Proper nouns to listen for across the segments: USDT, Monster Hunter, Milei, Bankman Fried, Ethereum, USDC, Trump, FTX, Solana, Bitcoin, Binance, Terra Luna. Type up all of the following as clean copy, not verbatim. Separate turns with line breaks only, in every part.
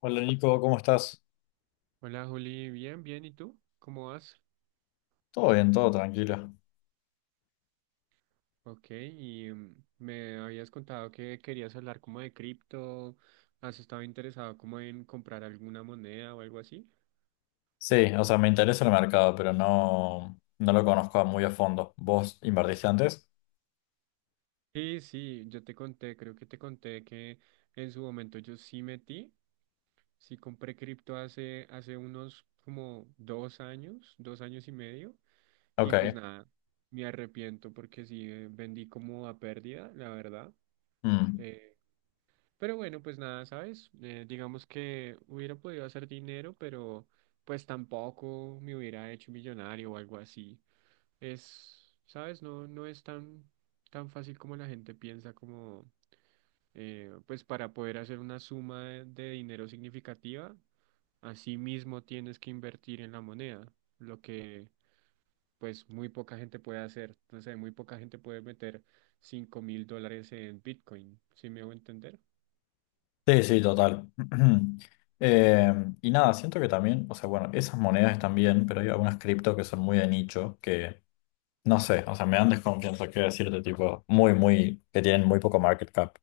Hola Nico, ¿cómo estás?
Hola Juli, bien, bien, ¿y tú? ¿Cómo vas?
Todo bien, todo tranquilo.
Ok, y me habías contado que querías hablar como de cripto. ¿Has estado interesado como en comprar alguna moneda o algo así?
Sí, o sea, me interesa el mercado, pero no, no lo conozco muy a fondo. ¿Vos invertiste antes?
Sí, sí, yo te conté, creo que te conté que en su momento yo sí metí, sí compré cripto hace unos como 2 años, 2 años y medio. Y pues
Ok.
nada, me arrepiento porque sí vendí como a pérdida, la verdad.
Mm.
eh, Pero bueno, pues nada, ¿sabes? Digamos que hubiera podido hacer dinero, pero pues tampoco me hubiera hecho millonario o algo así. Es, ¿sabes? No, no es tan fácil como la gente piensa, como pues para poder hacer una suma de dinero significativa. Así mismo tienes que invertir en la moneda, lo que pues muy poca gente puede hacer. No sé, muy poca gente puede meter $5.000 en Bitcoin, ¿si me hago entender?
Sí, sí, total. Eh, y nada, siento que también, o sea, bueno, esas monedas están bien, pero hay algunas cripto que son muy de nicho, que no sé, o sea, me dan desconfianza, quiero decirte, tipo, muy, muy, que tienen muy poco market cap.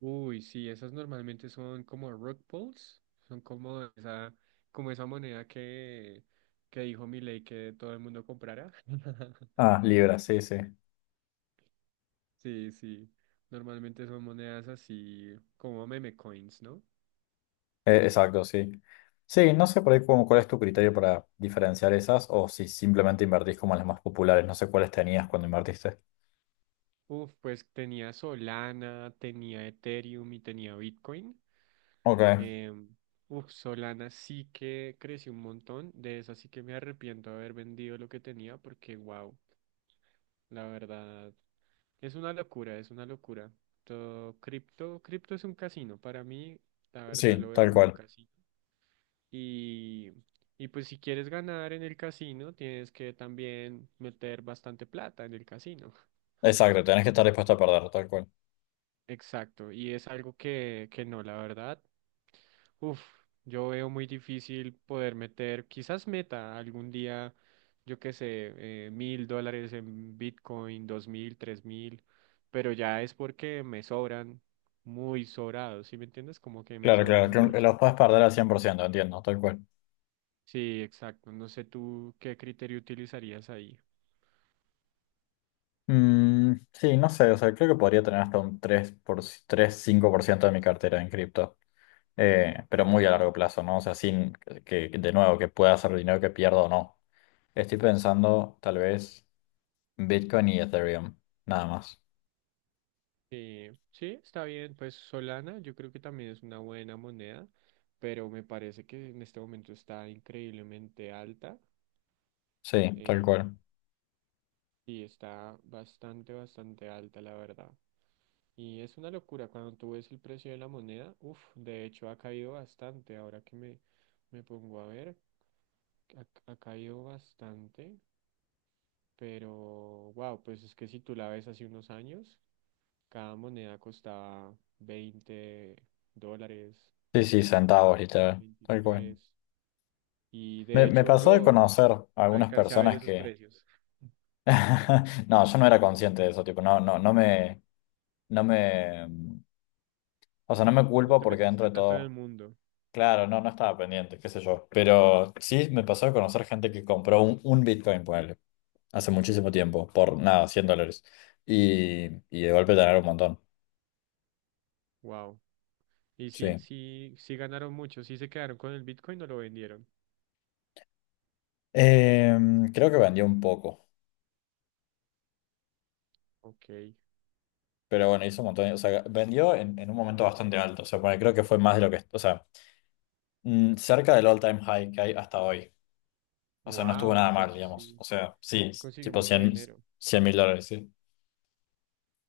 Uy, sí, esas normalmente son como rock balls, son como esa moneda que dijo Milei que todo el mundo comprara.
Ah, Libra, sí, sí.
Sí, sí, normalmente son monedas así como meme coins, ¿no?
Exacto, sí. Sí, no sé por ahí cuál es tu criterio para diferenciar esas o si simplemente invertís como en las más populares. No sé cuáles tenías cuando invertiste.
Uf, pues tenía Solana, tenía Ethereum y tenía Bitcoin.
Ok,
Em, uf, Solana sí que creció un montón, de esa sí que me arrepiento de haber vendido lo que tenía porque, wow. La verdad. Es una locura, es una locura. Todo cripto es un casino. Para mí, la verdad,
sí,
lo veo
tal
como un
cual.
casino. Y, y pues si quieres ganar en el casino, tienes que también meter bastante plata en el casino.
Exacto, tenés que estar dispuesto a perder, tal cual.
Exacto. Y es algo que no, la verdad. Uf, yo veo muy difícil poder meter, quizás meta algún día, yo qué sé, $1.000 en Bitcoin, 2.000, 3.000, pero ya es porque me sobran muy sobrados, ¿sí me entiendes? Como que me
Claro,
sobran
claro, que los
mucho.
puedes perder al 100% entiendo, tal cual.
Sí, exacto. No sé tú qué criterio utilizarías ahí.
Mm, sí, no sé, o sea, creo que podría tener hasta un tres cinco por ciento de mi cartera en cripto. Pero muy a largo plazo, ¿no? O sea, sin que de nuevo, que pueda hacer dinero que pierda o no. Estoy pensando tal vez Bitcoin y Ethereum, nada más.
Sí, está bien. Pues Solana, yo creo que también es una buena moneda, pero me parece que en este momento está increíblemente alta.
Sí, tal
em,
cual.
Sí, está bastante, bastante alta, la verdad. Y es una locura cuando tú ves el precio de la moneda. Uf, de hecho ha caído bastante. Ahora que me pongo a ver, ha, ha caído bastante. Pero, wow, pues es que si tú la ves hace unos años, cada moneda costaba $20,
Sí, sí, centavos, literal, tal cual.
23. Y
Me,
de
me
hecho
pasó de
yo
conocer algunas
alcancé a ver
personas
esos
que
precios.
no, yo no era consciente de eso, tipo, no, no, no me, no me, o sea, no me
No
culpo
te
porque dentro
metiste
de
tanto en el
todo,
mundo.
claro, no, no estaba pendiente, qué sé yo, pero sí me pasó de conocer gente que compró un Bitcoin, ponele, hace muchísimo tiempo, por nada, 100 dólares, y de golpe tener un montón,
Wow. Y sí,
sí.
sí, sí ganaron mucho, sí se quedaron con el Bitcoin o lo vendieron.
Eh, Creo que vendió un poco,
Ok,
pero bueno, hizo un montón, o sea, vendió en un momento bastante alto, o sea, ponele, creo que fue más de lo que, o sea, cerca del all-time high que hay hasta hoy. O sea, no estuvo
wow,
nada mal,
entonces
digamos.
sí,
O sea, sí, es
consiguió
tipo
mucho
cien
dinero.
mil dólares, sí.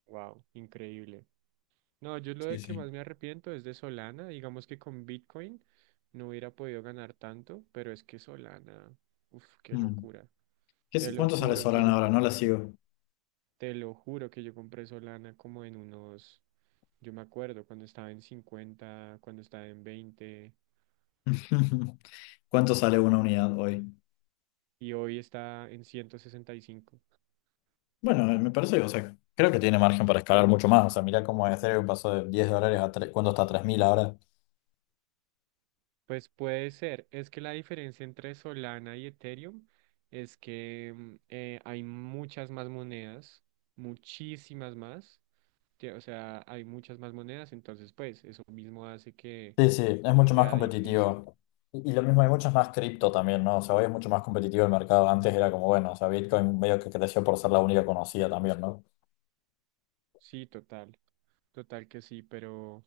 Wow, increíble. No, yo lo
Sí,
de que
sí.
más me arrepiento es de Solana, digamos que con Bitcoin no hubiera podido ganar tanto, pero es que Solana, uff, qué
Mm.
locura. Te lo
¿Cuánto sale
juro que
Solana
yo
ahora? No la
compré,
sigo.
te lo juro que yo compré Solana como en unos, yo me acuerdo cuando estaba en 50, cuando estaba en 20
¿Cuánto sale una unidad hoy?
y hoy está en 165.
Bueno, me parece, o sea, creo que tiene margen para escalar mucho más. O sea, mirá cómo Ethereum pasó de 10 dólares a tres, ¿cuánto está? 3.000 ahora.
Pues puede ser. Es que la diferencia entre Solana y Ethereum es que hay muchas más monedas, muchísimas más. O sea, hay muchas más monedas, entonces pues eso mismo hace que,
Sí, sí, es
que
mucho más
sea difícil.
competitivo. Y lo mismo, hay muchas más cripto también, ¿no? O sea, hoy es mucho más competitivo el mercado. Antes era como, bueno, o sea, Bitcoin medio que creció por ser la única conocida también, ¿no?
Sí, total, total que sí, pero,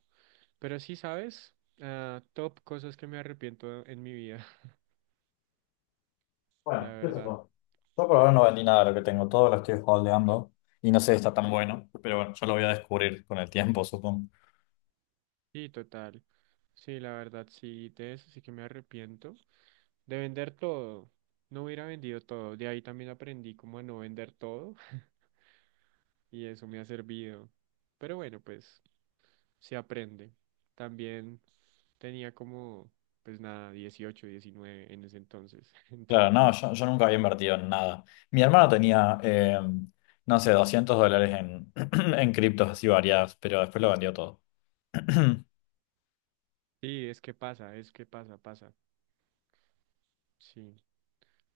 pero sí, ¿sabes? Ah, top cosas que me arrepiento en mi vida, la
Bueno, qué sé
verdad.
yo. Yo por ahora no vendí nada de lo que tengo, todo lo estoy holdeando y no sé si está tan bueno, pero bueno, yo lo voy a descubrir con el tiempo, supongo.
Sí, total. Sí, la verdad, sí, de eso sí que me arrepiento. De vender todo. No hubiera vendido todo. De ahí también aprendí como a no vender todo y eso me ha servido. Pero bueno, pues se aprende. También tenía como, pues nada, 18, 19 en ese entonces.
Claro, no,
Entonces,
yo nunca había invertido en nada. Mi hermano tenía, no sé, 200 dólares en, en criptos así variadas, pero después lo vendió todo.
sí, es que pasa, pasa. Sí,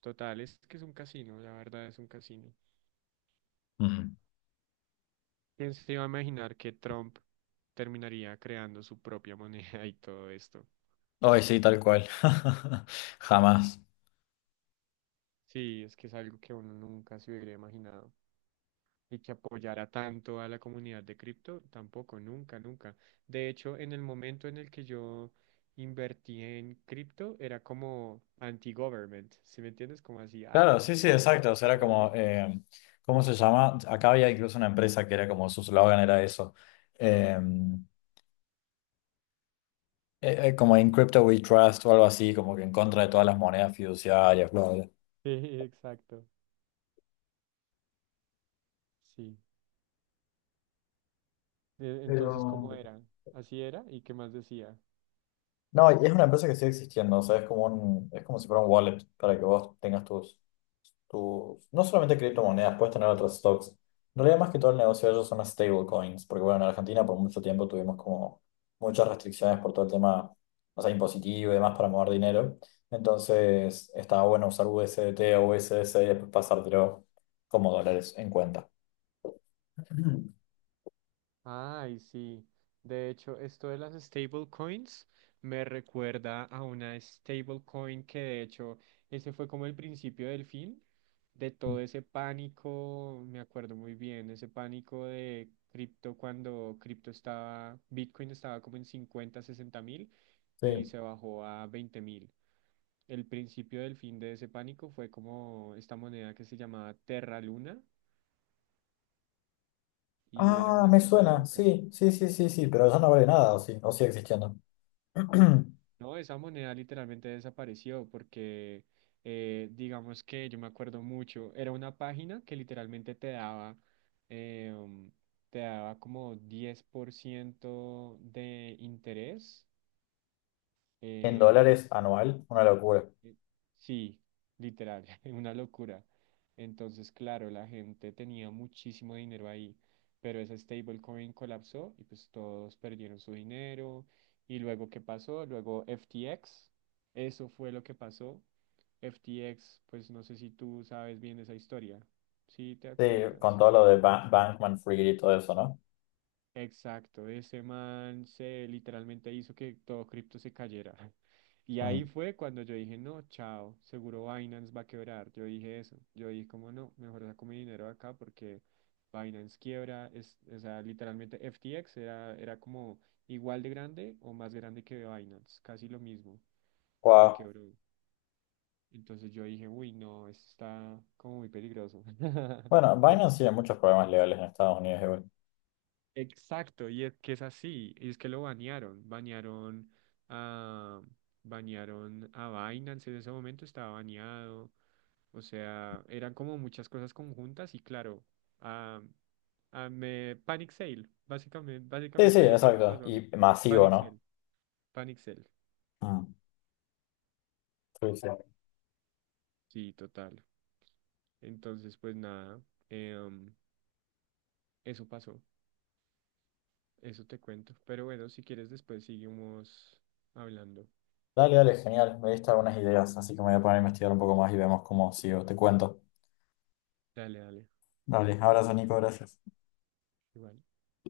total, es que es un casino, la verdad es un casino.
Mm.
¿Quién se iba a imaginar que Trump terminaría creando su propia moneda y todo esto?
Ay, sí, tal cual. Jamás.
Sí, es que es algo que uno nunca se hubiera imaginado. Y que apoyara tanto a la comunidad de cripto, tampoco, nunca, nunca. De hecho, en el momento en el que yo invertí en cripto, era como anti-government, ¿sí me entiendes? Como así,
Claro, sí, sí, exacto. O sea, era
ah,
como, ¿cómo se llama? Acá había incluso una empresa que era como su slogan era eso. Em, Como en Crypto We Trust o algo así, como que en contra de todas las monedas fiduciarias, bla, bla.
sí, exacto, sí. Entonces,
Pero.
¿cómo era? Así era, ¿y qué más decía?
No, y es una empresa que sigue existiendo, o sea, es como si fuera un wallet para que vos tengas tus, no solamente criptomonedas, puedes tener otros stocks. En realidad, más que todo el negocio de ellos son las stablecoins, porque bueno, en Argentina por mucho tiempo tuvimos como muchas restricciones por todo el tema, o sea, impositivo y demás para mover dinero. Entonces, estaba bueno usar USDT o USDC y después pasártelo como dólares en cuenta.
Ay, sí. De hecho, esto de las stablecoins me recuerda a una stablecoin que de hecho ese fue como el principio del fin de todo ese pánico, me acuerdo muy bien, ese pánico de cripto cuando Bitcoin estaba como en 50, 60 mil y
Sí.
se bajó a 20 mil. El principio del fin de ese pánico fue como esta moneda que se llamaba Terra Luna y era
Ah,
una
me
cosa
suena.
loca.
Sí, sí, sí, sí, sí, pero eso no vale nada, o sí, o sigue existiendo.
No, esa moneda literalmente desapareció porque, digamos que yo me acuerdo mucho, era una página que literalmente eh, um, te daba como 10% de interés.
En
eh,
dólares anual, una locura.
eh, Sí, literal, una locura. Entonces, claro, la gente tenía muchísimo dinero ahí, pero esa stablecoin colapsó y pues todos perdieron su dinero. Y luego, ¿qué pasó? Luego FTX, eso fue lo que pasó. FTX, pues no sé si tú sabes bien esa historia, si te
Sí, con
acuerdas.
todo lo de Bankman Fried y todo eso, ¿no?
Exacto, ese man se literalmente hizo que todo cripto se cayera. Y
Mm.
ahí fue cuando yo dije, no, chao, seguro Binance va a quebrar. Yo dije eso. Yo dije, como no, mejor saco mi dinero acá porque Binance quiebra. Es, o sea, literalmente FTX era como igual de grande o más grande que Binance, casi lo mismo, y
Wow.
quebró. Entonces yo dije, uy, no, esto está como muy peligroso.
Bueno, Binance tiene muchos problemas legales en Estados Unidos igual.
Exacto, y es que es así, y es que lo a, banearon a Binance en ese momento, estaba baneado, o sea, eran como muchas cosas conjuntas y claro, a, a me Panic Sale, básicamente,
Sí, sí,
básicamente eso me
exacto.
pasó a mí,
Y masivo,
Panic
¿no?
Sale, Panic Sale,
Mm. Sí, sí.
sí, total. Entonces, pues nada, em, eso pasó, eso te cuento, pero bueno, si quieres después seguimos hablando,
Dale, dale, genial. Me diste algunas ideas, así que me voy a poner a investigar un poco más y vemos cómo sigo. Te cuento.
dale, dale,
Dale, abrazo, Nico, gracias.
igual.